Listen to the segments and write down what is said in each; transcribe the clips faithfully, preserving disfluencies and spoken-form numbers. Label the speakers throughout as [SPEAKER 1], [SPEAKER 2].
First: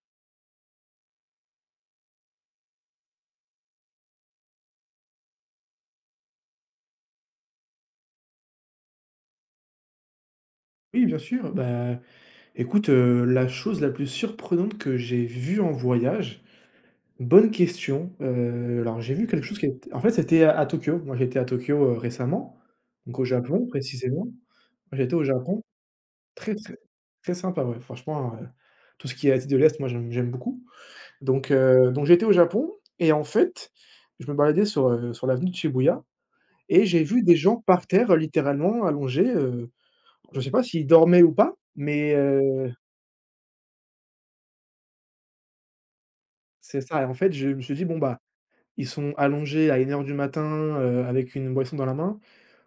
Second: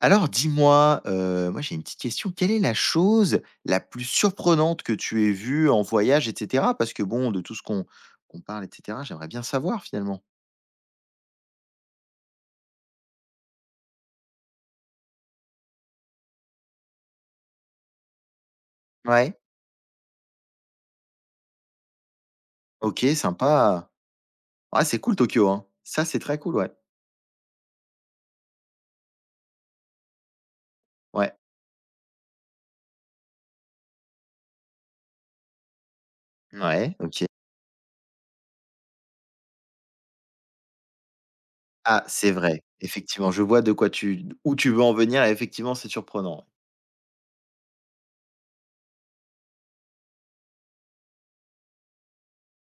[SPEAKER 1] Alors dis-moi, heu, moi j'ai une petite question, quelle est la chose la plus surprenante que tu aies vue en voyage et cetera? Parce que bon, de tout ce qu'on qu'on parle et cetera, j'aimerais bien savoir finalement.
[SPEAKER 2] Oui, bien sûr. Bah, écoute, heu, la chose la plus surprenante que j'ai vue en voyage, bonne question. Heu, alors j'ai vu
[SPEAKER 1] Ouais,
[SPEAKER 2] quelque chose qui était en fait, c'était à à Tokyo. Moi, j'étais à Tokyo, heu, récemment,
[SPEAKER 1] OK,
[SPEAKER 2] donc au Japon
[SPEAKER 1] sympa.
[SPEAKER 2] précisément. Moi,
[SPEAKER 1] Ouais, c'est
[SPEAKER 2] j'étais
[SPEAKER 1] cool
[SPEAKER 2] au
[SPEAKER 1] Tokyo,
[SPEAKER 2] Japon,
[SPEAKER 1] hein. Ça, c'est très
[SPEAKER 2] très,
[SPEAKER 1] cool, ouais.
[SPEAKER 2] très, très sympa, ouais, franchement, heu, tout ce qui est Asie de l'Est, moi j'aime j'aime beaucoup.
[SPEAKER 1] Ouais.
[SPEAKER 2] Donc heu, donc j'étais au Japon et en fait, je me baladais sur, heu, sur l'avenue de Shibuya et
[SPEAKER 1] Ouais,
[SPEAKER 2] j'ai vu
[SPEAKER 1] OK.
[SPEAKER 2] des gens par terre, euh, littéralement allongés, heu, je ne sais pas s'ils dormaient ou pas,
[SPEAKER 1] Ah,
[SPEAKER 2] mais
[SPEAKER 1] c'est vrai.
[SPEAKER 2] heu
[SPEAKER 1] Effectivement, je vois de quoi tu où tu veux en venir et effectivement, c'est surprenant.
[SPEAKER 2] C'est ça et en fait, je me suis dit: «Bon, bah, ils sont allongés à une heure du matin, heu, avec une boisson dans la main».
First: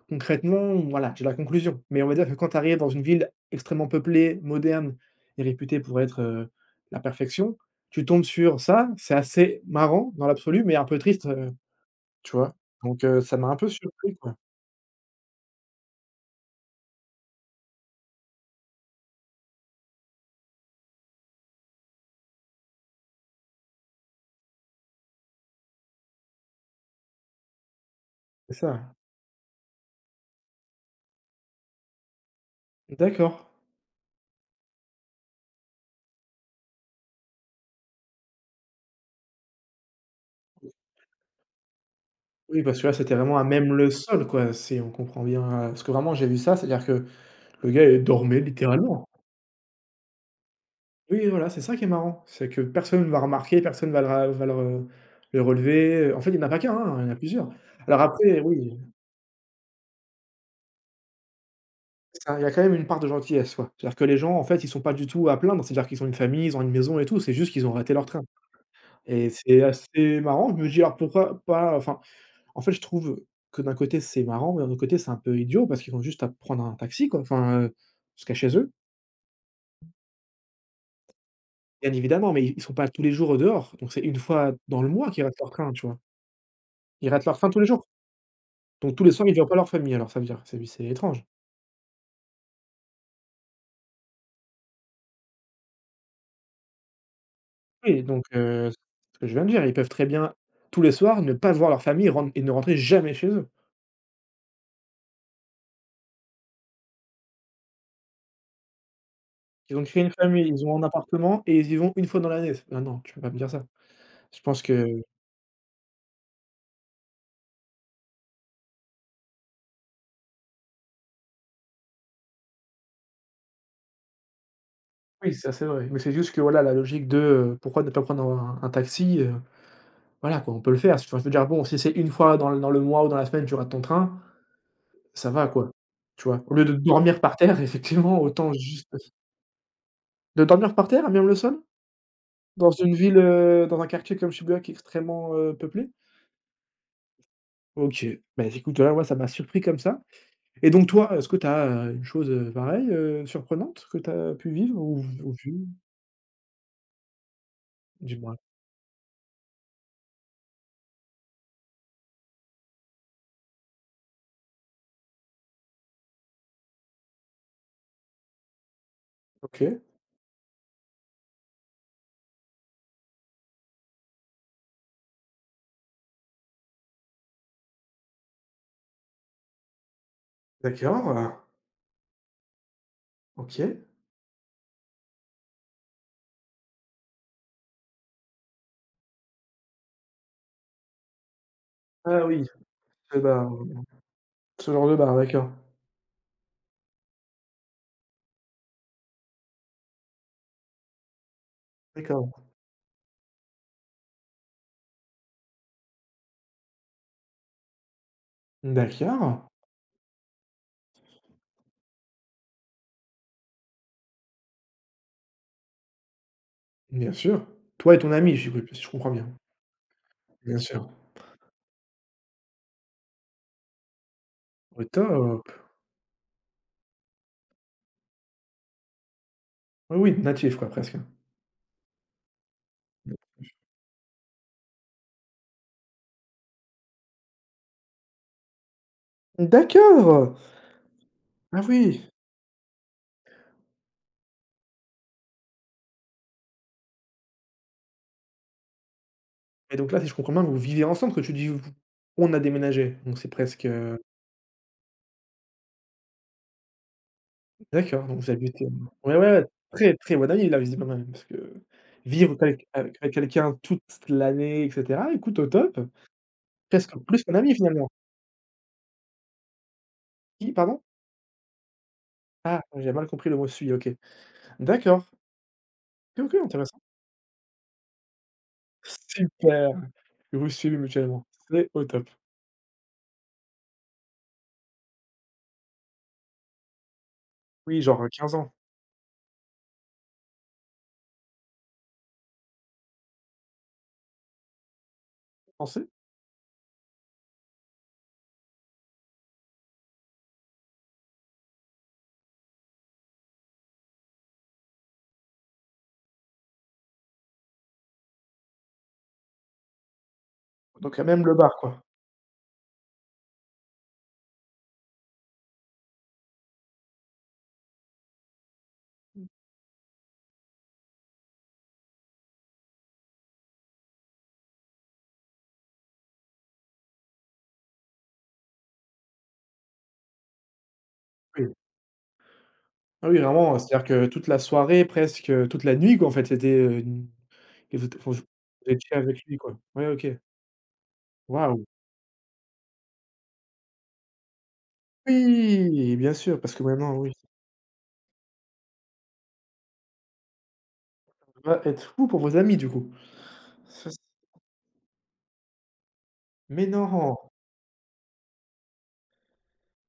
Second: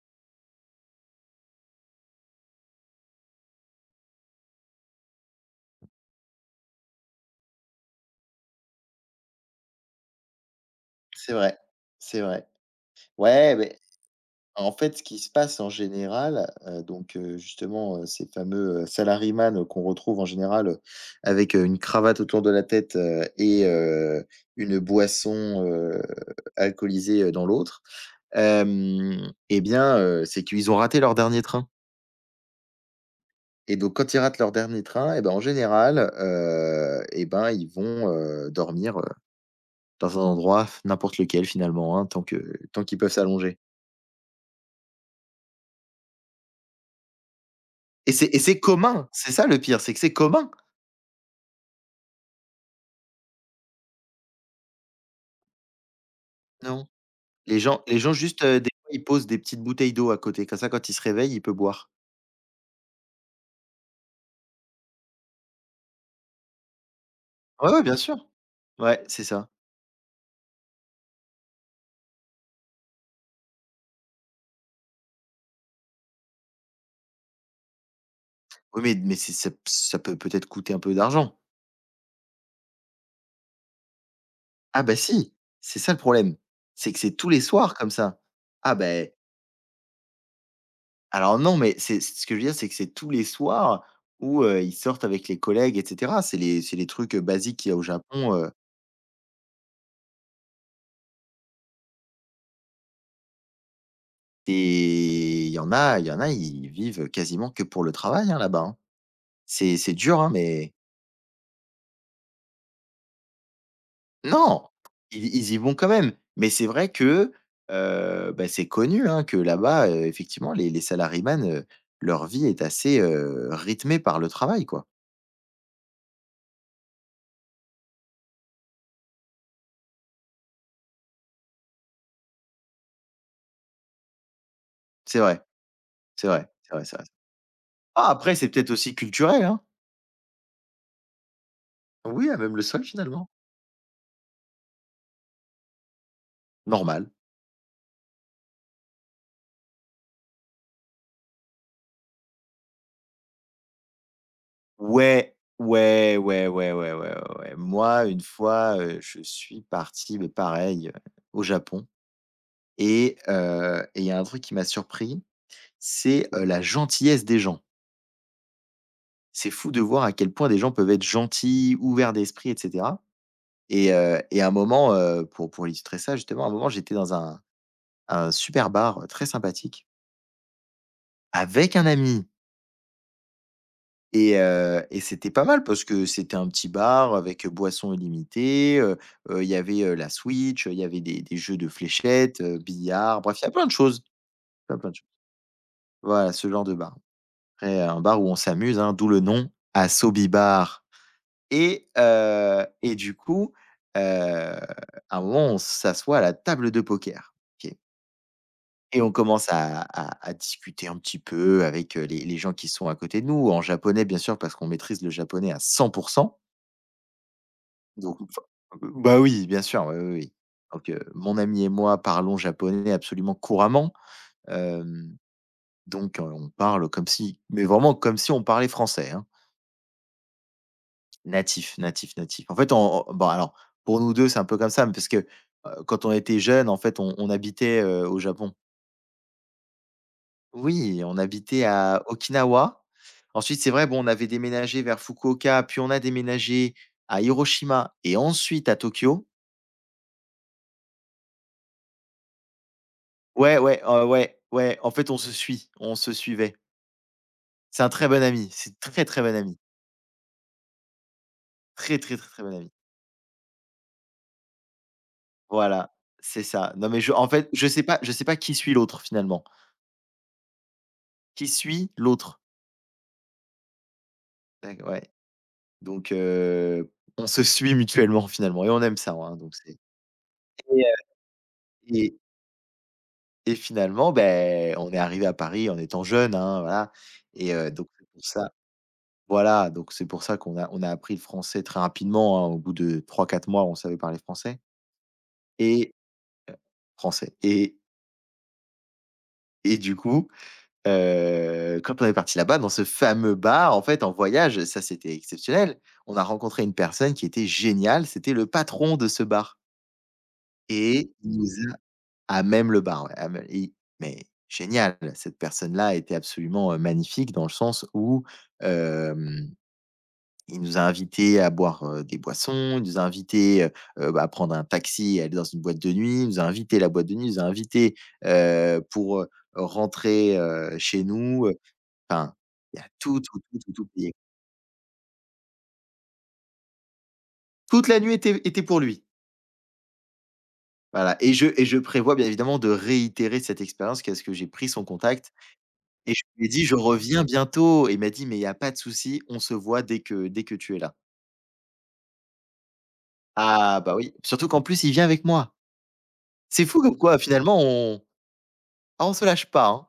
[SPEAKER 2] Concrètement, voilà, j'ai la conclusion, mais on va dire que quand tu arrives dans une ville extrêmement peuplée, moderne et réputée pour être, heu, la perfection, tu tombes sur ça. C'est assez marrant dans l'absolu, mais un peu triste,
[SPEAKER 1] C'est
[SPEAKER 2] heu,
[SPEAKER 1] vrai, c'est
[SPEAKER 2] tu
[SPEAKER 1] vrai.
[SPEAKER 2] vois? Donc heu, ça m'a un
[SPEAKER 1] Ouais,
[SPEAKER 2] peu
[SPEAKER 1] mais.
[SPEAKER 2] surpris, quoi.
[SPEAKER 1] En fait, ce qui se passe en général, heu, donc heu, justement, heu, ces fameux, heu, salaryman, heu, qu'on retrouve en général, heu, avec, heu, une cravate autour de la tête, heu et heu, une boisson, heu, alcoolisée, heu, dans l'autre,
[SPEAKER 2] C'est ça.
[SPEAKER 1] hem et bien, heu, c'est qu'ils ont raté leur dernier train
[SPEAKER 2] D'accord.
[SPEAKER 1] et donc quand ils ratent leur dernier train et ben, en général, heu et ben, ils vont, heu, dormir, heu, dans un endroit, n'importe lequel finalement, hein, tant que
[SPEAKER 2] Oui, parce
[SPEAKER 1] tant
[SPEAKER 2] que là,
[SPEAKER 1] qu'ils peuvent
[SPEAKER 2] c'était vraiment à
[SPEAKER 1] s'allonger
[SPEAKER 2] même le sol, quoi, si on comprend bien, heu, parce que vraiment j'ai vu ça, c'est-à-dire que le gars, il
[SPEAKER 1] et c'est et
[SPEAKER 2] dormait
[SPEAKER 1] c'est
[SPEAKER 2] littéralement.
[SPEAKER 1] commun, c'est ça le pire, c'est que c'est commun,
[SPEAKER 2] Oui, voilà, c'est ça qui est marrant. C'est que personne ne va remarquer, personne va le ra va le re le relever, en fait, il y en a pas qu'un,
[SPEAKER 1] non?
[SPEAKER 2] hein, il y en a plusieurs.
[SPEAKER 1] Les gens les
[SPEAKER 2] Alors
[SPEAKER 1] gens
[SPEAKER 2] après,
[SPEAKER 1] juste, heu, des
[SPEAKER 2] oui,
[SPEAKER 1] fois, ils posent des petites bouteilles d'eau à côté, comme ça, quand il se réveille, il peut boire.
[SPEAKER 2] ça il y a quand même une part de gentillesse, quoi. C'est-à-dire que les gens, en fait, ils sont pas du tout à plaindre, c'est-à-dire qu'ils ont une famille, ils ont une maison et tout, c'est juste qu'ils ont
[SPEAKER 1] Ouais, ouais,
[SPEAKER 2] raté
[SPEAKER 1] bien
[SPEAKER 2] leur
[SPEAKER 1] sûr.
[SPEAKER 2] train
[SPEAKER 1] Ouais, c'est
[SPEAKER 2] et
[SPEAKER 1] ça.
[SPEAKER 2] c'est assez marrant. Je me dis: «Alors pourquoi pas?» enfin, en fait, je trouve que d'un côté, c'est marrant, mais d'un autre côté, c'est un peu idiot parce qu'ils vont juste à prendre un taxi, quoi, enfin, heu, jusqu'à chez eux,
[SPEAKER 1] Oui, mais mais c'est ça ça peut peut-être coûter un peu d'argent.
[SPEAKER 2] bien évidemment, mais ils ils sont pas tous les jours dehors, donc c'est une fois dans
[SPEAKER 1] Ah
[SPEAKER 2] le
[SPEAKER 1] bah,
[SPEAKER 2] mois qu'ils
[SPEAKER 1] si,
[SPEAKER 2] ratent leur train,
[SPEAKER 1] c'est
[SPEAKER 2] tu
[SPEAKER 1] ça
[SPEAKER 2] vois?
[SPEAKER 1] le problème. C'est que
[SPEAKER 2] Ils
[SPEAKER 1] c'est
[SPEAKER 2] ratent
[SPEAKER 1] tous
[SPEAKER 2] leur
[SPEAKER 1] les
[SPEAKER 2] train tous les
[SPEAKER 1] soirs
[SPEAKER 2] jours.
[SPEAKER 1] comme ça. Ah
[SPEAKER 2] Donc tous
[SPEAKER 1] ben,
[SPEAKER 2] les soirs, ils voient pas leur famille alors ça veut dire c'est c'est étrange.
[SPEAKER 1] alors non, mais c'est ce que je veux dire, c'est que c'est tous les soirs où, heu, ils sortent avec les collègues et cetera. C'est les c'est les trucs, heu, basiques qu'il y a au
[SPEAKER 2] Oui donc
[SPEAKER 1] Japon, heu
[SPEAKER 2] heu, ce que je viens de dire, ils peuvent très bien tous les soirs ne pas voir leur famille et ren et ne rentrer jamais chez eux.
[SPEAKER 1] et il y en a il y en a, ils vivent quasiment que pour le travail, hein, là-bas, hein.
[SPEAKER 2] Ils
[SPEAKER 1] C'est
[SPEAKER 2] ont
[SPEAKER 1] c'est
[SPEAKER 2] créé une
[SPEAKER 1] dur, hein,
[SPEAKER 2] famille, ils
[SPEAKER 1] mais.
[SPEAKER 2] ont un appartement et ils y vont une fois dans l'année. Ah non, tu peux pas me dire ça. Je pense
[SPEAKER 1] Non!
[SPEAKER 2] que
[SPEAKER 1] Ils ils y vont quand même, mais c'est vrai que, heu, bah, c'est connu, hein, que là-bas, heu, effectivement, les les salarymans, heu, leur vie est assez, heu, rythmée par le travail, quoi.
[SPEAKER 2] oui, ça c'est vrai, mais c'est juste que voilà la logique de, heu, pourquoi ne pas prendre un un taxi, heu, voilà quoi, on peut le faire. Enfin je veux dire bon, si c'est une fois dans le dans le mois ou dans la semaine, tu rates ton train,
[SPEAKER 1] C'est
[SPEAKER 2] ça
[SPEAKER 1] vrai,
[SPEAKER 2] va quoi, tu
[SPEAKER 1] c'est
[SPEAKER 2] vois?
[SPEAKER 1] vrai,
[SPEAKER 2] Au lieu de
[SPEAKER 1] c'est vrai, c'est vrai.
[SPEAKER 2] dormir par terre
[SPEAKER 1] Ah,
[SPEAKER 2] effectivement,
[SPEAKER 1] après, c'est
[SPEAKER 2] autant
[SPEAKER 1] peut-être
[SPEAKER 2] juste
[SPEAKER 1] aussi culturel, hein?
[SPEAKER 2] de dormir par terre, même le sol?
[SPEAKER 1] Oui, ah, même le
[SPEAKER 2] Dans
[SPEAKER 1] sol,
[SPEAKER 2] une ville,
[SPEAKER 1] finalement.
[SPEAKER 2] heu, dans un quartier comme Shibuya qui est extrêmement, heu, peuplé?
[SPEAKER 1] Normal.
[SPEAKER 2] OK. Bah, écoute, voilà, moi, ça m'a surpris comme ça et donc toi, est-ce que tu as, heu, une chose, heu, pareille, heu, surprenante que tu as pu vivre ou v ou
[SPEAKER 1] Ouais,
[SPEAKER 2] vu?
[SPEAKER 1] ouais, ouais, ouais, ouais, ouais, ouais, ouais. Moi, une
[SPEAKER 2] Dis-moi.
[SPEAKER 1] fois, heu, je suis parti, mais pareil, heu, au Japon et heu et il y a un truc qui m'a surpris, c'est, heu, la gentillesse des gens. C'est fou
[SPEAKER 2] OK,
[SPEAKER 1] de voir à quel point des gens peuvent être gentils, ouverts d'esprit et cetera et heu et à un moment, heu, pour pour illustrer ça justement, à un moment, j'étais dans un un super bar, heu, très sympathique
[SPEAKER 2] d'accord, heu,
[SPEAKER 1] avec un ami
[SPEAKER 2] OK.
[SPEAKER 1] et heu et c'était pas mal parce que c'était un petit bar avec, heu, boissons illimitées, heu heu, il y avait, heu, la Switch, il y avait des des jeux de
[SPEAKER 2] Ah
[SPEAKER 1] fléchettes,
[SPEAKER 2] oui,
[SPEAKER 1] heu,
[SPEAKER 2] ce
[SPEAKER 1] billard, bref, il y
[SPEAKER 2] bar,
[SPEAKER 1] a plein de
[SPEAKER 2] mmh,
[SPEAKER 1] choses,
[SPEAKER 2] ce
[SPEAKER 1] plein,
[SPEAKER 2] genre
[SPEAKER 1] plein
[SPEAKER 2] de
[SPEAKER 1] de choses.
[SPEAKER 2] bar, d'accord.
[SPEAKER 1] Voilà, ce genre de bar. Après un bar où on s'amuse, hein, d'où le nom, Assobi Bar. Et
[SPEAKER 2] D'accord.
[SPEAKER 1] heu et du coup, heu, à un moment, on s'assoit à la table de poker. OK. Et on
[SPEAKER 2] D'accord,
[SPEAKER 1] commence à à à discuter un petit peu avec, heu, les les gens qui sont à côté de nous, en japonais, bien sûr, parce qu'on maîtrise le japonais à cent.
[SPEAKER 2] bien sûr. Toi et ton
[SPEAKER 1] Donc
[SPEAKER 2] ami,
[SPEAKER 1] enfin,
[SPEAKER 2] si oui, si je
[SPEAKER 1] heu,
[SPEAKER 2] comprends
[SPEAKER 1] bah,
[SPEAKER 2] bien?
[SPEAKER 1] oui, bien sûr, oui, oui, oui.
[SPEAKER 2] Bien sûr.
[SPEAKER 1] Donc heu, mon ami et moi parlons japonais absolument couramment,
[SPEAKER 2] Au
[SPEAKER 1] hem,
[SPEAKER 2] top.
[SPEAKER 1] donc heu, on parle comme si mais vraiment comme si on parlait français, hein.
[SPEAKER 2] Oui, oui, natif quoi, presque.
[SPEAKER 1] Natif, natif, natif. En fait, on on bon, alors, pour nous deux, c'est un peu comme ça, mais parce que, heu, quand on était jeunes, en fait, on on habitait, heu, au Japon.
[SPEAKER 2] D'accord!
[SPEAKER 1] Oui, on
[SPEAKER 2] Ah
[SPEAKER 1] habitait à
[SPEAKER 2] oui!
[SPEAKER 1] Okinawa. Ensuite, c'est vrai, bon, on avait déménagé vers Fukuoka, puis on a déménagé à Hiroshima et ensuite à Tokyo.
[SPEAKER 2] Et donc là, si je comprends bien, vous vivez ensemble, parce que tu dis: «Vous on a déménagé», donc c'est
[SPEAKER 1] Ouais,
[SPEAKER 2] presque,
[SPEAKER 1] ouais,
[SPEAKER 2] heu
[SPEAKER 1] heu, ouais, ouais, en fait, on se suit, on se suivait. C'est un
[SPEAKER 2] d'accord,
[SPEAKER 1] très
[SPEAKER 2] donc
[SPEAKER 1] bon
[SPEAKER 2] vous
[SPEAKER 1] ami,
[SPEAKER 2] habitez euh,
[SPEAKER 1] c'est très,
[SPEAKER 2] ouais,
[SPEAKER 1] très
[SPEAKER 2] ouais,
[SPEAKER 1] bon
[SPEAKER 2] ouais,
[SPEAKER 1] ami.
[SPEAKER 2] très, très bonne amie là, visiblement, même, parce que
[SPEAKER 1] Très, très, très,
[SPEAKER 2] vivre
[SPEAKER 1] très bon
[SPEAKER 2] avec
[SPEAKER 1] ami.
[SPEAKER 2] avec avec quelqu'un toute l'année et cetera, écoute, au top,
[SPEAKER 1] Voilà, c'est ça. Non,
[SPEAKER 2] presque
[SPEAKER 1] mais je
[SPEAKER 2] plus
[SPEAKER 1] en
[SPEAKER 2] qu'un
[SPEAKER 1] fait,
[SPEAKER 2] ami
[SPEAKER 1] je sais
[SPEAKER 2] finalement.
[SPEAKER 1] pas je sais pas qui suit l'autre, finalement.
[SPEAKER 2] Qui, pardon?
[SPEAKER 1] Qui suit l'autre?
[SPEAKER 2] Ah, j'ai mal compris le mot «suis», OK.
[SPEAKER 1] D'acc Ouais.
[SPEAKER 2] D'accord.
[SPEAKER 1] Donc
[SPEAKER 2] OK, OK, intéressant.
[SPEAKER 1] heu, on se suit mutuellement finalement et on aime ça, hein, donc
[SPEAKER 2] Super,
[SPEAKER 1] c'est
[SPEAKER 2] vous vous suivez
[SPEAKER 1] Et heu
[SPEAKER 2] mutuellement, c'est au top.
[SPEAKER 1] et et finalement, ben on est arrivé à Paris en étant jeune, hein, voilà et heu,
[SPEAKER 2] Oui,
[SPEAKER 1] donc
[SPEAKER 2] genre,
[SPEAKER 1] c'est
[SPEAKER 2] heu,
[SPEAKER 1] pour
[SPEAKER 2] quinze ans,
[SPEAKER 1] ça voilà, donc c'est pour ça qu'on a on a appris le français très rapidement, hein. Au bout de trois quatre mois, on savait parler français
[SPEAKER 2] vous pensez?
[SPEAKER 1] et français et et du coup, heu, quand on est parti là-bas dans ce fameux bar, en fait, en voyage, ça c'était exceptionnel. On a rencontré une personne qui était géniale, c'était le patron de ce bar
[SPEAKER 2] Donc heu,
[SPEAKER 1] et
[SPEAKER 2] même le
[SPEAKER 1] il nous.
[SPEAKER 2] bar, quoi.
[SPEAKER 1] À même le bar, ouais, à même et mais génial! Cette personne-là était absolument, heu, magnifique dans le sens où, hem, il nous a invités à boire, heu, des boissons, il nous a invités, heu heu, bah, à prendre un taxi et aller dans une boîte de nuit, il nous a invités à la boîte de nuit, il nous a invités, heu, pour, heu, rentrer, heu, chez nous,
[SPEAKER 2] Oui.
[SPEAKER 1] enfin, il y a
[SPEAKER 2] Ah oui,
[SPEAKER 1] tout, tout,
[SPEAKER 2] vraiment,
[SPEAKER 1] tout,
[SPEAKER 2] heu,
[SPEAKER 1] tout,
[SPEAKER 2] c'est-à-dire
[SPEAKER 1] tout
[SPEAKER 2] que
[SPEAKER 1] payé.
[SPEAKER 2] toute la soirée, presque, heu, toute la nuit, quoi, en fait, c'était, heu, une Et
[SPEAKER 1] Toute
[SPEAKER 2] vous t
[SPEAKER 1] la
[SPEAKER 2] enfin,
[SPEAKER 1] nuit
[SPEAKER 2] vous
[SPEAKER 1] était était pour
[SPEAKER 2] êtes
[SPEAKER 1] lui.
[SPEAKER 2] avec lui, quoi? Ouais, OK.
[SPEAKER 1] Voilà et je
[SPEAKER 2] Waouh!
[SPEAKER 1] et je prévois bien évidemment de réitérer cette expérience jusqu'à ce que j'ai pris son contact.
[SPEAKER 2] Oui,
[SPEAKER 1] Et
[SPEAKER 2] bien
[SPEAKER 1] je
[SPEAKER 2] sûr,
[SPEAKER 1] lui ai
[SPEAKER 2] parce que
[SPEAKER 1] dit: «Je
[SPEAKER 2] maintenant, oui,
[SPEAKER 1] reviens bientôt» et il m'a dit: «Mais il y a pas de souci, on se voit dès que dès que tu es là».
[SPEAKER 2] ça doit être fou pour vos amis, du coup.
[SPEAKER 1] Ah
[SPEAKER 2] Ça s
[SPEAKER 1] bah oui, surtout qu'en plus il vient avec moi. C'est
[SPEAKER 2] Mais
[SPEAKER 1] fou comme
[SPEAKER 2] non!
[SPEAKER 1] quoi finalement on ah on se lâche pas, hein.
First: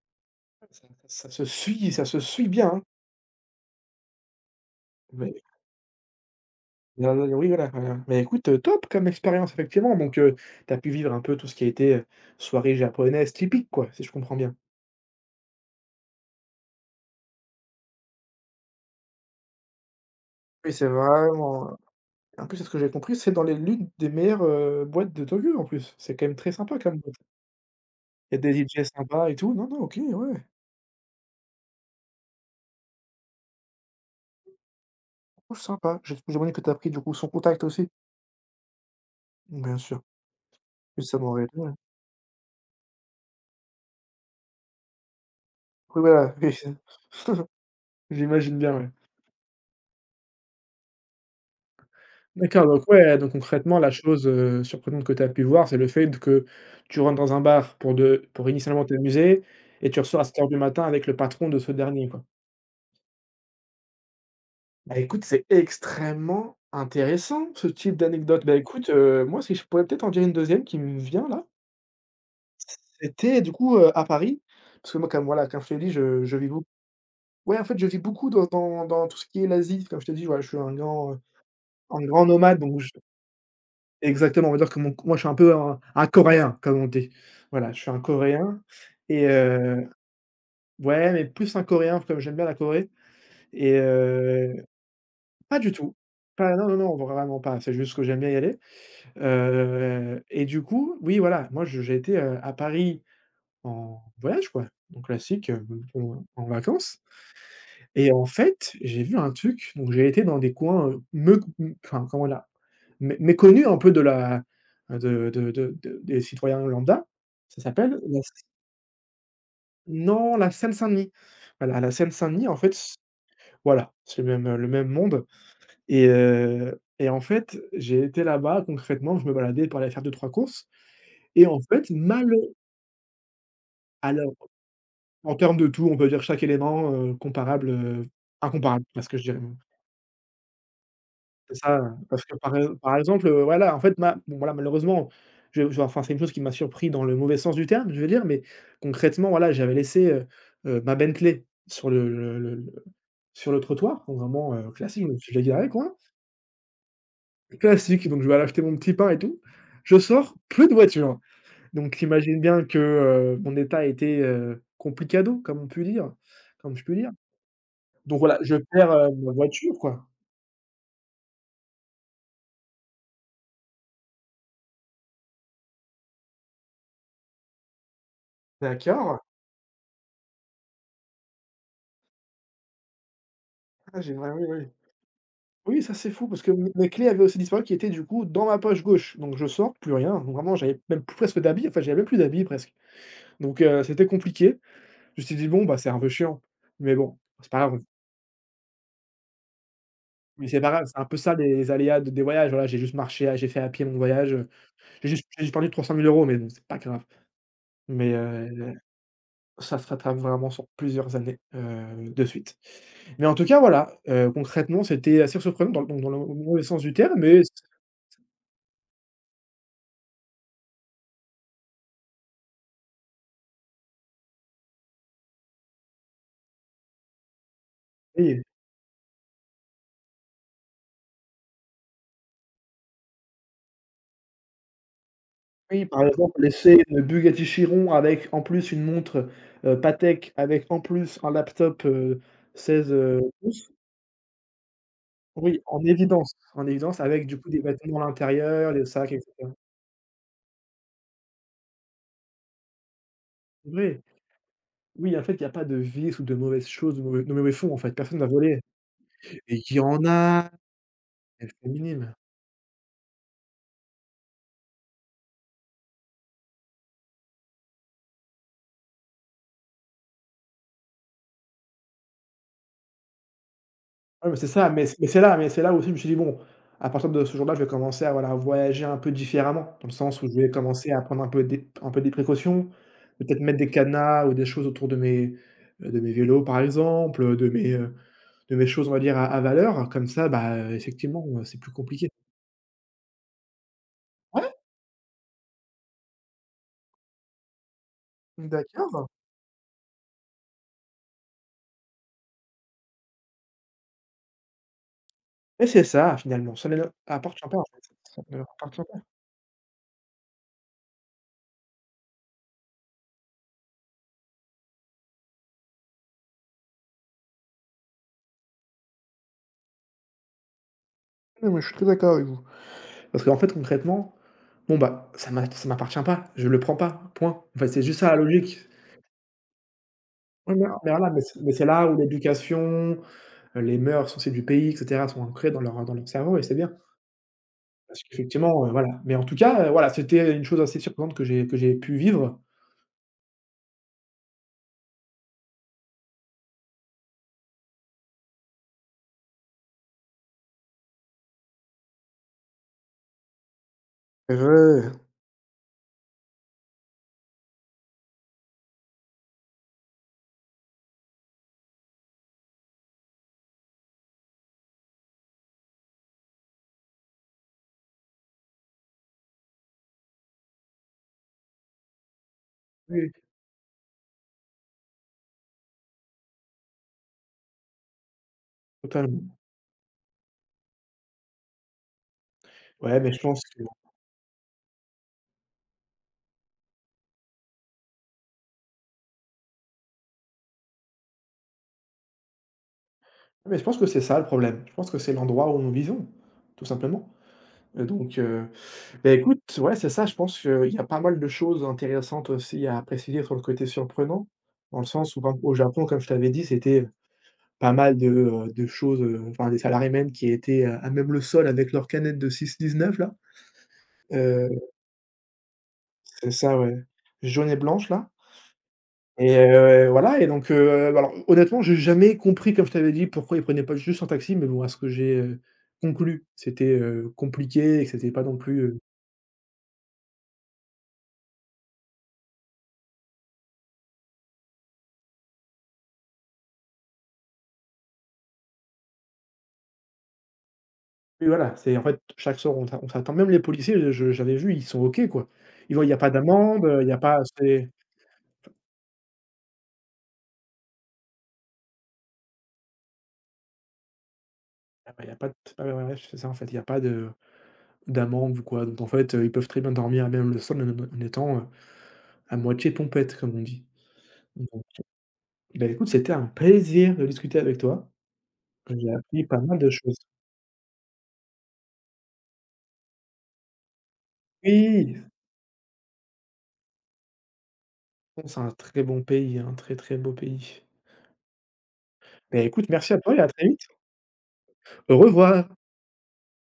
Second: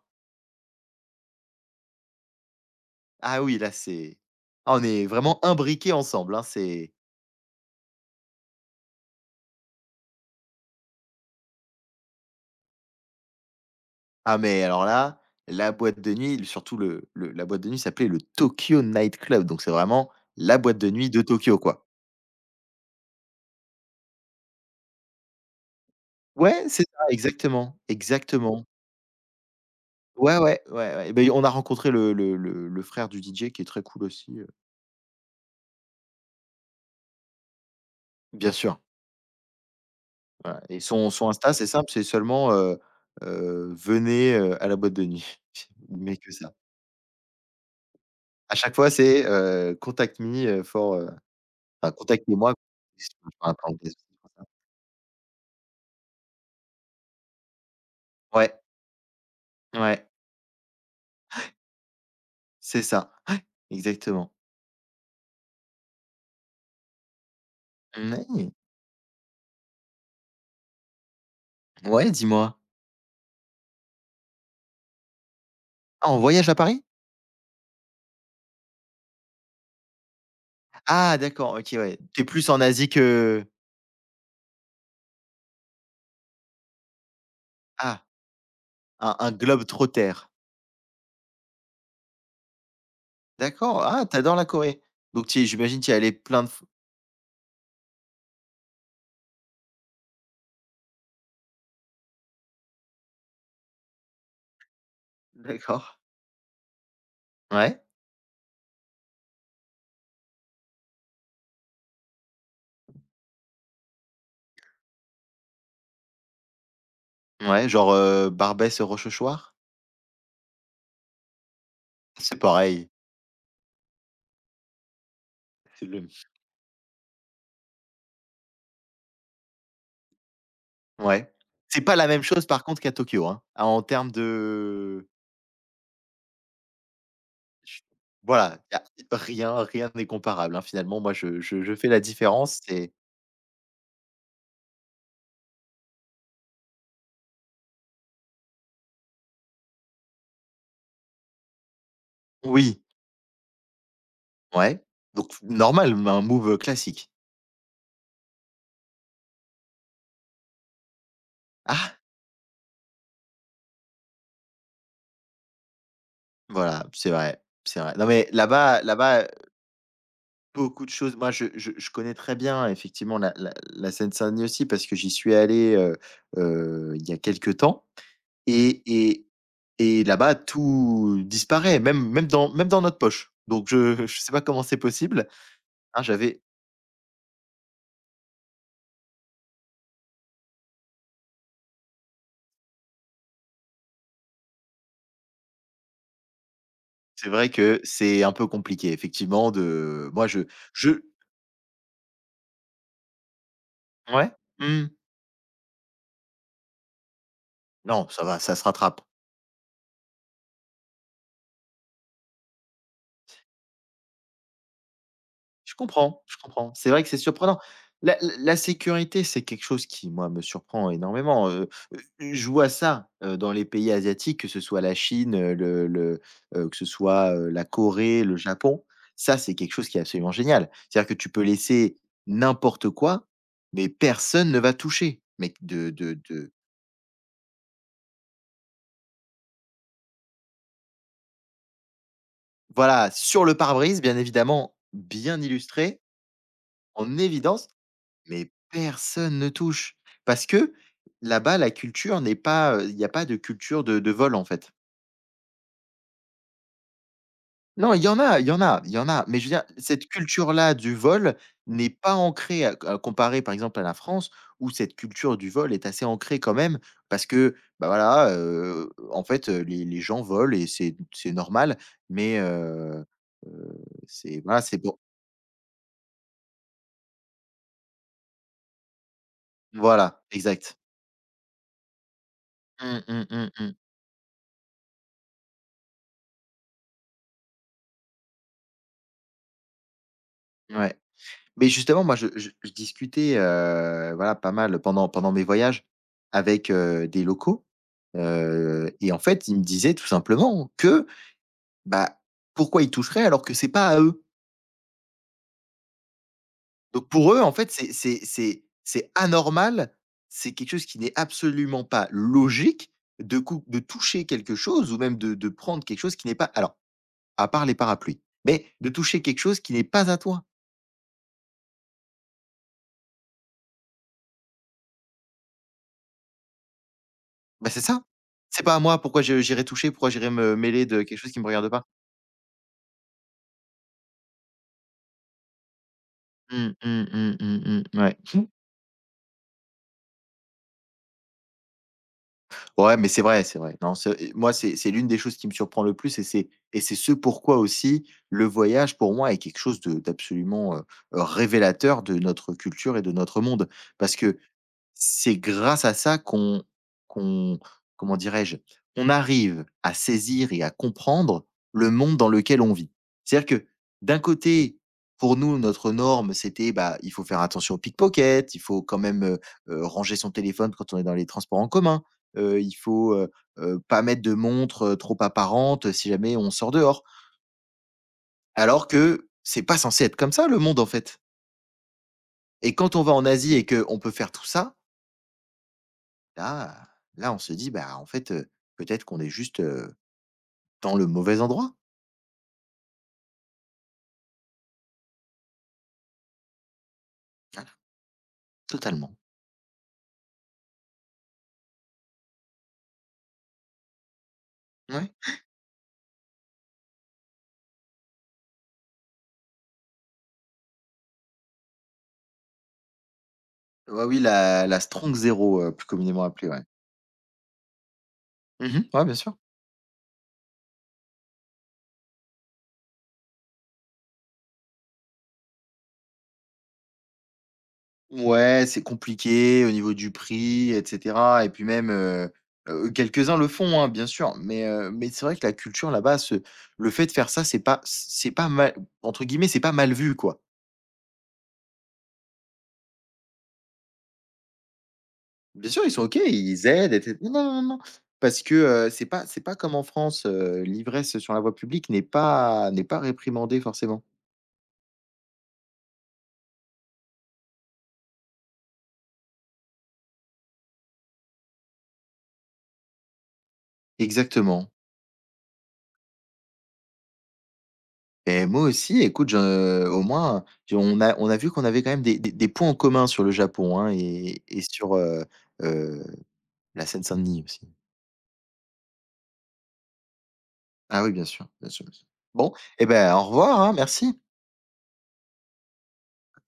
[SPEAKER 2] Ça ça se suit ça se suit bien, hein?
[SPEAKER 1] Ah oui, là c'est ah on est
[SPEAKER 2] Mais
[SPEAKER 1] vraiment imbriqués ensemble, hein, c'est
[SPEAKER 2] non, non, oui, voilà, voilà. Mais écoute, heu, top comme expérience, effectivement, donc heu, tu as pu vivre un peu tout ce qui a été, heu, soirée japonaise typique, quoi, si je comprends
[SPEAKER 1] ah
[SPEAKER 2] bien?
[SPEAKER 1] mais alors là, la boîte de nuit, surtout le le la boîte de nuit s'appelait le Tokyo Night Club, donc c'est vraiment la
[SPEAKER 2] Oui,
[SPEAKER 1] boîte
[SPEAKER 2] c'est
[SPEAKER 1] de nuit de Tokyo,
[SPEAKER 2] vraiment, heu
[SPEAKER 1] quoi.
[SPEAKER 2] en plus, de ce que j'ai compris, c'est dans les l'une des meilleures, heu, boîtes de Tokyo, en plus. C'est quand même très
[SPEAKER 1] Ouais,
[SPEAKER 2] sympa
[SPEAKER 1] c'est
[SPEAKER 2] comme
[SPEAKER 1] ça,
[SPEAKER 2] boîte.
[SPEAKER 1] exactement,
[SPEAKER 2] Il y a des
[SPEAKER 1] exactement.
[SPEAKER 2] D J sympas et tout. Non, non, OK,
[SPEAKER 1] Ouais,
[SPEAKER 2] ouais.
[SPEAKER 1] ouais, ouais, ouais. Et beh, on a rencontré le le le le frère du D J qui est très cool aussi, heu,
[SPEAKER 2] Oh sympa, j'ai j'aimerais que tu as pris du coup son contact aussi?
[SPEAKER 1] bien sûr.
[SPEAKER 2] Bien sûr,
[SPEAKER 1] Voilà et
[SPEAKER 2] oui
[SPEAKER 1] son
[SPEAKER 2] ça
[SPEAKER 1] son
[SPEAKER 2] m'aurait aidé,
[SPEAKER 1] Insta, c'est
[SPEAKER 2] ouais.
[SPEAKER 1] simple, c'est seulement, heu heu, «venez, heu, à la boîte de nuit».
[SPEAKER 2] Oui
[SPEAKER 1] Mais que
[SPEAKER 2] voilà, oui
[SPEAKER 1] ça. À
[SPEAKER 2] j'imagine
[SPEAKER 1] chaque
[SPEAKER 2] bien, ouais.
[SPEAKER 1] fois, c'est, heu, «contact me, heu, for, heu» enfin «contactez-moi».
[SPEAKER 2] D'accord donc ouais, donc
[SPEAKER 1] Enfin,
[SPEAKER 2] concrètement la
[SPEAKER 1] parenthèse.
[SPEAKER 2] chose, heu, surprenante que tu as pu voir, c'est le fait que tu rentres dans un bar pour de pour
[SPEAKER 1] Ouais,
[SPEAKER 2] initialement t'amuser et tu
[SPEAKER 1] ouais,
[SPEAKER 2] ressors à sept heures du matin avec le patron de ce dernier, quoi.
[SPEAKER 1] c'est ça. Ouais, exactement.
[SPEAKER 2] Bah écoute, c'est extrêmement intéressant ce type d'anecdote.
[SPEAKER 1] Mmh,
[SPEAKER 2] Bah écoute, heu, moi si je pourrais peut-être en dire une deuxième qui me vient là.
[SPEAKER 1] ouais, dis-moi.
[SPEAKER 2] C'était du coup, heu, à Paris, parce que moi comme voilà, comme je te l'ai dit,
[SPEAKER 1] Ah, en
[SPEAKER 2] je je vis
[SPEAKER 1] voyage à
[SPEAKER 2] beaucoup.
[SPEAKER 1] Paris?
[SPEAKER 2] Ouais, en fait, je vis beaucoup dans dans dans tout ce qui est l'Asie. Comme je t'ai dit, voilà, je suis un grand,
[SPEAKER 1] Ah
[SPEAKER 2] heu,
[SPEAKER 1] d'accord, OK, ouais.
[SPEAKER 2] un
[SPEAKER 1] T'es
[SPEAKER 2] grand
[SPEAKER 1] plus
[SPEAKER 2] nomade,
[SPEAKER 1] en
[SPEAKER 2] donc
[SPEAKER 1] Asie
[SPEAKER 2] je
[SPEAKER 1] que
[SPEAKER 2] exactement, on va dire que mon moi, je suis un peu un un coréen, comme on dit. Voilà, je suis un
[SPEAKER 1] ah,
[SPEAKER 2] coréen
[SPEAKER 1] un
[SPEAKER 2] et
[SPEAKER 1] un globe
[SPEAKER 2] heu
[SPEAKER 1] trotter.
[SPEAKER 2] ouais, mais plus un coréen, comme j'aime bien la Corée et
[SPEAKER 1] D'accord, ah, t'adores la
[SPEAKER 2] heu
[SPEAKER 1] Corée. Donc tu y
[SPEAKER 2] pas du
[SPEAKER 1] j'imagine que tu
[SPEAKER 2] tout.
[SPEAKER 1] y es allé plein de
[SPEAKER 2] Pas
[SPEAKER 1] f
[SPEAKER 2] Non, non, non, vraiment pas. C'est juste que j'aime bien y aller, heu et du coup, oui, voilà, moi, je j'ai été, heu, à Paris en voyage, quoi, donc classique, heu,
[SPEAKER 1] d'accord.
[SPEAKER 2] en en vacances.
[SPEAKER 1] Ouais,
[SPEAKER 2] Et en fait, j'ai vu un truc, donc j'ai été dans des coins, heu, me m enfin, comment dire? Mé méconnus un peu de la de de de de des citoyens lambda. Ça
[SPEAKER 1] ouais, genre,
[SPEAKER 2] s'appelle la s
[SPEAKER 1] heu, Barbès, heu, Rochechouart?
[SPEAKER 2] non, la Seine-Saint-Denis. Voilà, la
[SPEAKER 1] C'est
[SPEAKER 2] Seine-Saint-Denis, en fait,
[SPEAKER 1] pareil.
[SPEAKER 2] c voilà, c'est le même, heu, le même monde
[SPEAKER 1] C'est
[SPEAKER 2] et
[SPEAKER 1] le.
[SPEAKER 2] heu et en fait, j'ai été là-bas, concrètement, je me baladais pour aller faire deux trois courses
[SPEAKER 1] Ouais.
[SPEAKER 2] et en
[SPEAKER 1] C'est
[SPEAKER 2] fait,
[SPEAKER 1] pas la même
[SPEAKER 2] mal
[SPEAKER 1] chose par contre qu'à Tokyo, hein. Ah, en termes
[SPEAKER 2] alors,
[SPEAKER 1] de
[SPEAKER 2] en termes de tout, on peut dire chaque élément, heu, comparable,
[SPEAKER 1] ch
[SPEAKER 2] heu,
[SPEAKER 1] voilà, il
[SPEAKER 2] incomparable, voilà ce que je dirais.
[SPEAKER 1] y a rien rien n'est comparable, hein, finalement. Moi, je
[SPEAKER 2] C'est
[SPEAKER 1] je je fais
[SPEAKER 2] ça,
[SPEAKER 1] la
[SPEAKER 2] parce que par
[SPEAKER 1] différence,
[SPEAKER 2] e
[SPEAKER 1] c'est
[SPEAKER 2] par exemple, heu, voilà, en fait, ma bon, voilà, malheureusement, je je enfin, c'est une chose qui m'a surpris dans le mauvais sens du terme, je veux dire, mais concrètement, voilà, j'avais laissé, heu heu, ma Bentley sur le le le
[SPEAKER 1] oui,
[SPEAKER 2] le sur le trottoir, donc vraiment, heu,
[SPEAKER 1] ouais,
[SPEAKER 2] classique, donc je
[SPEAKER 1] donc
[SPEAKER 2] l'ai garée quoi.
[SPEAKER 1] normal, mais un move, heu, classique.
[SPEAKER 2] Classique, donc je vais aller acheter mon petit pain et tout. Je sors, plus de voiture, donc
[SPEAKER 1] Ah!
[SPEAKER 2] tu imagines bien que, heu, mon état était, heu, complicado, comme on peut dire comme je
[SPEAKER 1] Voilà,
[SPEAKER 2] peux
[SPEAKER 1] c'est
[SPEAKER 2] dire.
[SPEAKER 1] vrai, c'est vrai. Non
[SPEAKER 2] Donc
[SPEAKER 1] mais
[SPEAKER 2] voilà, je
[SPEAKER 1] là-bas
[SPEAKER 2] perds, heu,
[SPEAKER 1] là-bas, heu,
[SPEAKER 2] ma voiture, quoi.
[SPEAKER 1] beaucoup de choses moi, je je je connais très bien effectivement la la la Seine-Saint-Denis aussi parce que j'y suis allé, heu heu, il y a quelque temps. Et
[SPEAKER 2] D'accord.
[SPEAKER 1] et et là-bas, tout disparaît, même même dans même dans notre poche. Donc
[SPEAKER 2] Ah
[SPEAKER 1] je
[SPEAKER 2] j'ai
[SPEAKER 1] je
[SPEAKER 2] ouais,
[SPEAKER 1] sais pas
[SPEAKER 2] oui,
[SPEAKER 1] comment
[SPEAKER 2] oui.
[SPEAKER 1] c'est possible.
[SPEAKER 2] Oui, ça
[SPEAKER 1] Hein,
[SPEAKER 2] c'est fou
[SPEAKER 1] j'avais
[SPEAKER 2] parce que m mes clés avaient aussi disparu qui étaient du coup dans ma poche gauche. Donc je sors, plus rien, donc vraiment j'avais même plus presque d'habits, enfin j'avais même plus d'habits presque. Donc heu, c'était compliqué. Je me suis dit: «Bon, bah, c'est un peu chiant, mais bon,
[SPEAKER 1] c'est
[SPEAKER 2] c'est
[SPEAKER 1] vrai
[SPEAKER 2] pas grave».
[SPEAKER 1] que c'est un peu compliqué effectivement de moi je
[SPEAKER 2] Mais c'est pas grave, c'est
[SPEAKER 1] je
[SPEAKER 2] un peu ça les les aléas de des voyages, voilà, j'ai juste marché, ah, j'ai fait à pied mon
[SPEAKER 1] ouais?
[SPEAKER 2] voyage,
[SPEAKER 1] Mmh.
[SPEAKER 2] j'ai juste j'ai juste perdu trois cent mille €, mais bon, c'est pas grave.
[SPEAKER 1] Non,
[SPEAKER 2] Mais
[SPEAKER 1] ça va, ça se
[SPEAKER 2] heu,
[SPEAKER 1] rattrape.
[SPEAKER 2] ça se rattrape vraiment sur plusieurs années, heu, de suite. Mais en tout cas, voilà, heu, concrètement, c'était assez surprenant
[SPEAKER 1] Je
[SPEAKER 2] dans le donc dans le
[SPEAKER 1] comprends, je
[SPEAKER 2] mauvais
[SPEAKER 1] comprends.
[SPEAKER 2] sens
[SPEAKER 1] C'est
[SPEAKER 2] du
[SPEAKER 1] vrai que c'est
[SPEAKER 2] terme, mais
[SPEAKER 1] surprenant. La la la sécurité, c'est quelque chose qui, moi, me surprend énormément, heu, heu, je vois ça, heu, dans les pays asiatiques, que ce soit la Chine, heu, le le, heu, que ce soit, heu, la Corée, le Japon. Ça, c'est quelque chose qui est absolument génial. C'est-à-dire que tu peux laisser n'importe quoi, mais personne ne va toucher. Mais
[SPEAKER 2] Oui,
[SPEAKER 1] de
[SPEAKER 2] par
[SPEAKER 1] de
[SPEAKER 2] exemple,
[SPEAKER 1] de
[SPEAKER 2] laisser une Bugatti Chiron avec en plus une montre, heu, Patek, avec en plus un laptop, heu, seize,
[SPEAKER 1] Voilà,
[SPEAKER 2] heu,
[SPEAKER 1] sur le
[SPEAKER 2] pouces.
[SPEAKER 1] pare-brise, bien évidemment, bien
[SPEAKER 2] Oui, en
[SPEAKER 1] illustré,
[SPEAKER 2] évidence, en évidence
[SPEAKER 1] en
[SPEAKER 2] avec du coup des
[SPEAKER 1] évidence.
[SPEAKER 2] vêtements à
[SPEAKER 1] Mais
[SPEAKER 2] l'intérieur, des sacs et
[SPEAKER 1] personne ne
[SPEAKER 2] cetera.
[SPEAKER 1] touche parce que là-bas, la culture n'est pas, il n'y a pas de
[SPEAKER 2] C'est
[SPEAKER 1] culture de
[SPEAKER 2] vrai.
[SPEAKER 1] de vol, en fait.
[SPEAKER 2] Oui, en fait, il y a pas de vice ou de mauvaises choses, de mauvais de mauvais fonds en fait,
[SPEAKER 1] Non, il y en
[SPEAKER 2] personne n'a
[SPEAKER 1] a il y
[SPEAKER 2] volé.
[SPEAKER 1] en a il y en a, mais je veux
[SPEAKER 2] Mais
[SPEAKER 1] dire,
[SPEAKER 2] il y en
[SPEAKER 1] cette
[SPEAKER 2] a,
[SPEAKER 1] culture-là du vol
[SPEAKER 2] mais c'est
[SPEAKER 1] n'est
[SPEAKER 2] minime.
[SPEAKER 1] pas ancrée à à comparée, par exemple, à la France où cette culture du vol est assez ancrée quand même parce que, bah, voilà, heu, en fait, heu, les les gens volent et c'est c'est normal, mais heu heu,
[SPEAKER 2] Ah ouais mais
[SPEAKER 1] c'est
[SPEAKER 2] c'est
[SPEAKER 1] voilà,
[SPEAKER 2] ça,
[SPEAKER 1] c'est
[SPEAKER 2] mais
[SPEAKER 1] pour
[SPEAKER 2] mais c'est là mais c'est là aussi je me suis dit: «Bon, à partir de ce jour-là, je vais commencer à, voilà, voyager un peu différemment». Dans le sens
[SPEAKER 1] voilà,
[SPEAKER 2] où je vais
[SPEAKER 1] exact.
[SPEAKER 2] commencer à prendre un peu des un peu des précautions,
[SPEAKER 1] Mmh, mmh,
[SPEAKER 2] peut-être
[SPEAKER 1] mmh,
[SPEAKER 2] mettre des
[SPEAKER 1] mmh.
[SPEAKER 2] cadenas ou des choses autour de mes, heu, de mes vélos par exemple, heu, de mes, heu, de mes choses on va dire à à valeur. Comme ça, bah, heu,
[SPEAKER 1] Ouais.
[SPEAKER 2] effectivement, heu, c'est
[SPEAKER 1] Mais
[SPEAKER 2] plus
[SPEAKER 1] justement,
[SPEAKER 2] compliqué.
[SPEAKER 1] moi, je je je discutais, heu, voilà, pas
[SPEAKER 2] Ouais,
[SPEAKER 1] mal pendant pendant mes voyages avec, heu, des locaux, heu
[SPEAKER 2] d'accord
[SPEAKER 1] et en fait, ils me disaient tout simplement que, bah, pourquoi ils toucheraient alors que c'est pas à eux?
[SPEAKER 2] et c'est ça finalement, ça ne leur
[SPEAKER 1] Donc pour eux,
[SPEAKER 2] appartient
[SPEAKER 1] en
[SPEAKER 2] pas en
[SPEAKER 1] fait,
[SPEAKER 2] fait,
[SPEAKER 1] c'est c'est
[SPEAKER 2] ça ne leur
[SPEAKER 1] c'est
[SPEAKER 2] appartient pas.
[SPEAKER 1] c'est anormal, c'est quelque chose qui n'est absolument pas logique de cou de toucher quelque chose ou même de de prendre quelque chose qui n'est pas alors, à part les parapluies, mais de toucher quelque chose qui n'est pas à toi.
[SPEAKER 2] Non mais je suis très d'accord avec vous. Parce qu'en fait concrètement, bon bah, ça m'a ça m'appartient pas, je le prends pas, point. En fait,
[SPEAKER 1] Bah, c'est
[SPEAKER 2] c'est juste
[SPEAKER 1] ça.
[SPEAKER 2] ça la logique.
[SPEAKER 1] C'est pas à moi, pourquoi je j'irais toucher, pourquoi j'irais
[SPEAKER 2] Oui,
[SPEAKER 1] me
[SPEAKER 2] mais
[SPEAKER 1] mêler
[SPEAKER 2] mais
[SPEAKER 1] de
[SPEAKER 2] voilà,
[SPEAKER 1] quelque
[SPEAKER 2] mais
[SPEAKER 1] chose
[SPEAKER 2] c'est
[SPEAKER 1] qui me
[SPEAKER 2] mais c'est
[SPEAKER 1] regarde pas?
[SPEAKER 2] là où l'éducation, heu, les mœurs aussi du pays et cetera sont ancrées dans leur dans leur cerveau et c'est bien.
[SPEAKER 1] Mmh, mmh, mmh, mmh, mmh,
[SPEAKER 2] Parce
[SPEAKER 1] ouais.
[SPEAKER 2] qu'effectivement, heu, voilà. Mais en tout cas, heu, voilà, c'était une chose assez surprenante que j'ai que j'ai pu vivre.
[SPEAKER 1] Ouais, mais c'est vrai, c'est vrai. Non, c'est moi, c'est c'est l'une des choses qui me surprend le plus et c'est et c'est ce pourquoi aussi le voyage, pour moi, est quelque chose de d'absolument, heu, révélateur de notre culture et de notre monde. Parce que
[SPEAKER 2] Heureux!
[SPEAKER 1] c'est grâce à ça qu'on qu'on. Comment dirais-je? On arrive à saisir et à comprendre le monde dans lequel on vit. C'est-à-dire que d'un côté, pour nous, notre norme, c'était, bah, il faut faire attention aux pickpockets, il faut quand même, heu heu, ranger son téléphone quand on est dans les transports en commun, heu, il
[SPEAKER 2] Oui, oui,
[SPEAKER 1] faut, heu heu, pas mettre de montre, heu, trop apparente si jamais on sort dehors. Alors que
[SPEAKER 2] totalement.
[SPEAKER 1] c'est pas censé être comme ça le monde, en fait et quand
[SPEAKER 2] Ouais,
[SPEAKER 1] on
[SPEAKER 2] mais
[SPEAKER 1] va
[SPEAKER 2] je
[SPEAKER 1] en
[SPEAKER 2] pense
[SPEAKER 1] Asie
[SPEAKER 2] que
[SPEAKER 1] et qu'on peut faire tout ça, là, là, on se dit: «Bah, en fait, heu, peut-être qu'on est juste, heu, dans le mauvais endroit».
[SPEAKER 2] mais je pense que c'est ça le problème. Je pense que c'est l'endroit où nous vivons, tout simplement.
[SPEAKER 1] Voilà.
[SPEAKER 2] Heu, donc heu,
[SPEAKER 1] Totalement.
[SPEAKER 2] beh, écoute, ouais, c'est ça, je pense qu'il y a pas mal de choses intéressantes aussi à préciser sur le côté surprenant, dans le
[SPEAKER 1] Ouais.
[SPEAKER 2] sens où, par exemple, au Japon, comme je t'avais dit, c'était, heu Pas mal de, heu, de choses, heu, enfin des salariés même qui étaient, heu, à même le sol avec leurs canettes de six dix-neuf là.
[SPEAKER 1] Ouais, oui,
[SPEAKER 2] Heu,
[SPEAKER 1] la la strong Zero, heu, plus communément
[SPEAKER 2] c'est
[SPEAKER 1] appelée,
[SPEAKER 2] ça
[SPEAKER 1] ouais.
[SPEAKER 2] ouais, jaune et blanche là
[SPEAKER 1] Mmh. Ouais, bien sûr.
[SPEAKER 2] et heu, voilà et donc heu, alors honnêtement, j'ai jamais compris comme je t'avais dit pourquoi ils prenaient pas juste un taxi, mais bon à ce que j'ai, heu, conclu, c'était, heu, compliqué et que c'était pas non plus,
[SPEAKER 1] Ouais,
[SPEAKER 2] heu
[SPEAKER 1] c'est compliqué au niveau du prix et cetera et puis même, heu heu, quelques-uns le font, hein, bien sûr, mais heu, mais c'est vrai que la culture là-bas se le fait de faire ça, c'est pas c'est pas mal entre guillemets, «c'est pas mal vu», quoi.
[SPEAKER 2] oui voilà, c'est en fait chaque soir on s'a on s'attend même les policiers je j'avais vu, ils sont OK quoi.
[SPEAKER 1] Bien
[SPEAKER 2] Ils voient
[SPEAKER 1] sûr,
[SPEAKER 2] Il
[SPEAKER 1] ils
[SPEAKER 2] y a
[SPEAKER 1] sont
[SPEAKER 2] pas
[SPEAKER 1] OK,
[SPEAKER 2] d'amende,
[SPEAKER 1] ils
[SPEAKER 2] heu, il y
[SPEAKER 1] aident
[SPEAKER 2] a
[SPEAKER 1] et tu
[SPEAKER 2] pas
[SPEAKER 1] non, non, non,
[SPEAKER 2] c'est
[SPEAKER 1] non, parce que, heu, c'est pas c'est pas comme en France, heu, l'ivresse sur la voie publique n'est pas n'est pas réprimandée forcément.
[SPEAKER 2] ah bah, il y a pas de ouais, ouais, ouais, c'est ça en fait, il y a pas de D'amande ou quoi, donc en fait, heu, ils peuvent très bien dormir même le sol en en étant, heu, à moitié pompette comme on dit. Donc
[SPEAKER 1] Exactement
[SPEAKER 2] bah, écoute, c'était un plaisir de discuter avec toi.
[SPEAKER 1] et moi
[SPEAKER 2] J'ai
[SPEAKER 1] aussi
[SPEAKER 2] appris
[SPEAKER 1] écoute,
[SPEAKER 2] pas mal de
[SPEAKER 1] je
[SPEAKER 2] choses.
[SPEAKER 1] au moins, je on a on a vu qu'on avait quand même des des des points en commun sur le Japon, hein et et sur,
[SPEAKER 2] Oui,
[SPEAKER 1] heu heu, la Seine-Saint-Denis aussi.
[SPEAKER 2] c'est un très bon pays, un très, très beau pays.
[SPEAKER 1] Ah oui, bien sûr, bien sûr, bien sûr.
[SPEAKER 2] Bah,
[SPEAKER 1] Bon
[SPEAKER 2] écoute,
[SPEAKER 1] et
[SPEAKER 2] merci à toi
[SPEAKER 1] ben,
[SPEAKER 2] et
[SPEAKER 1] au
[SPEAKER 2] à très vite.
[SPEAKER 1] revoir, hein, merci.
[SPEAKER 2] Au revoir.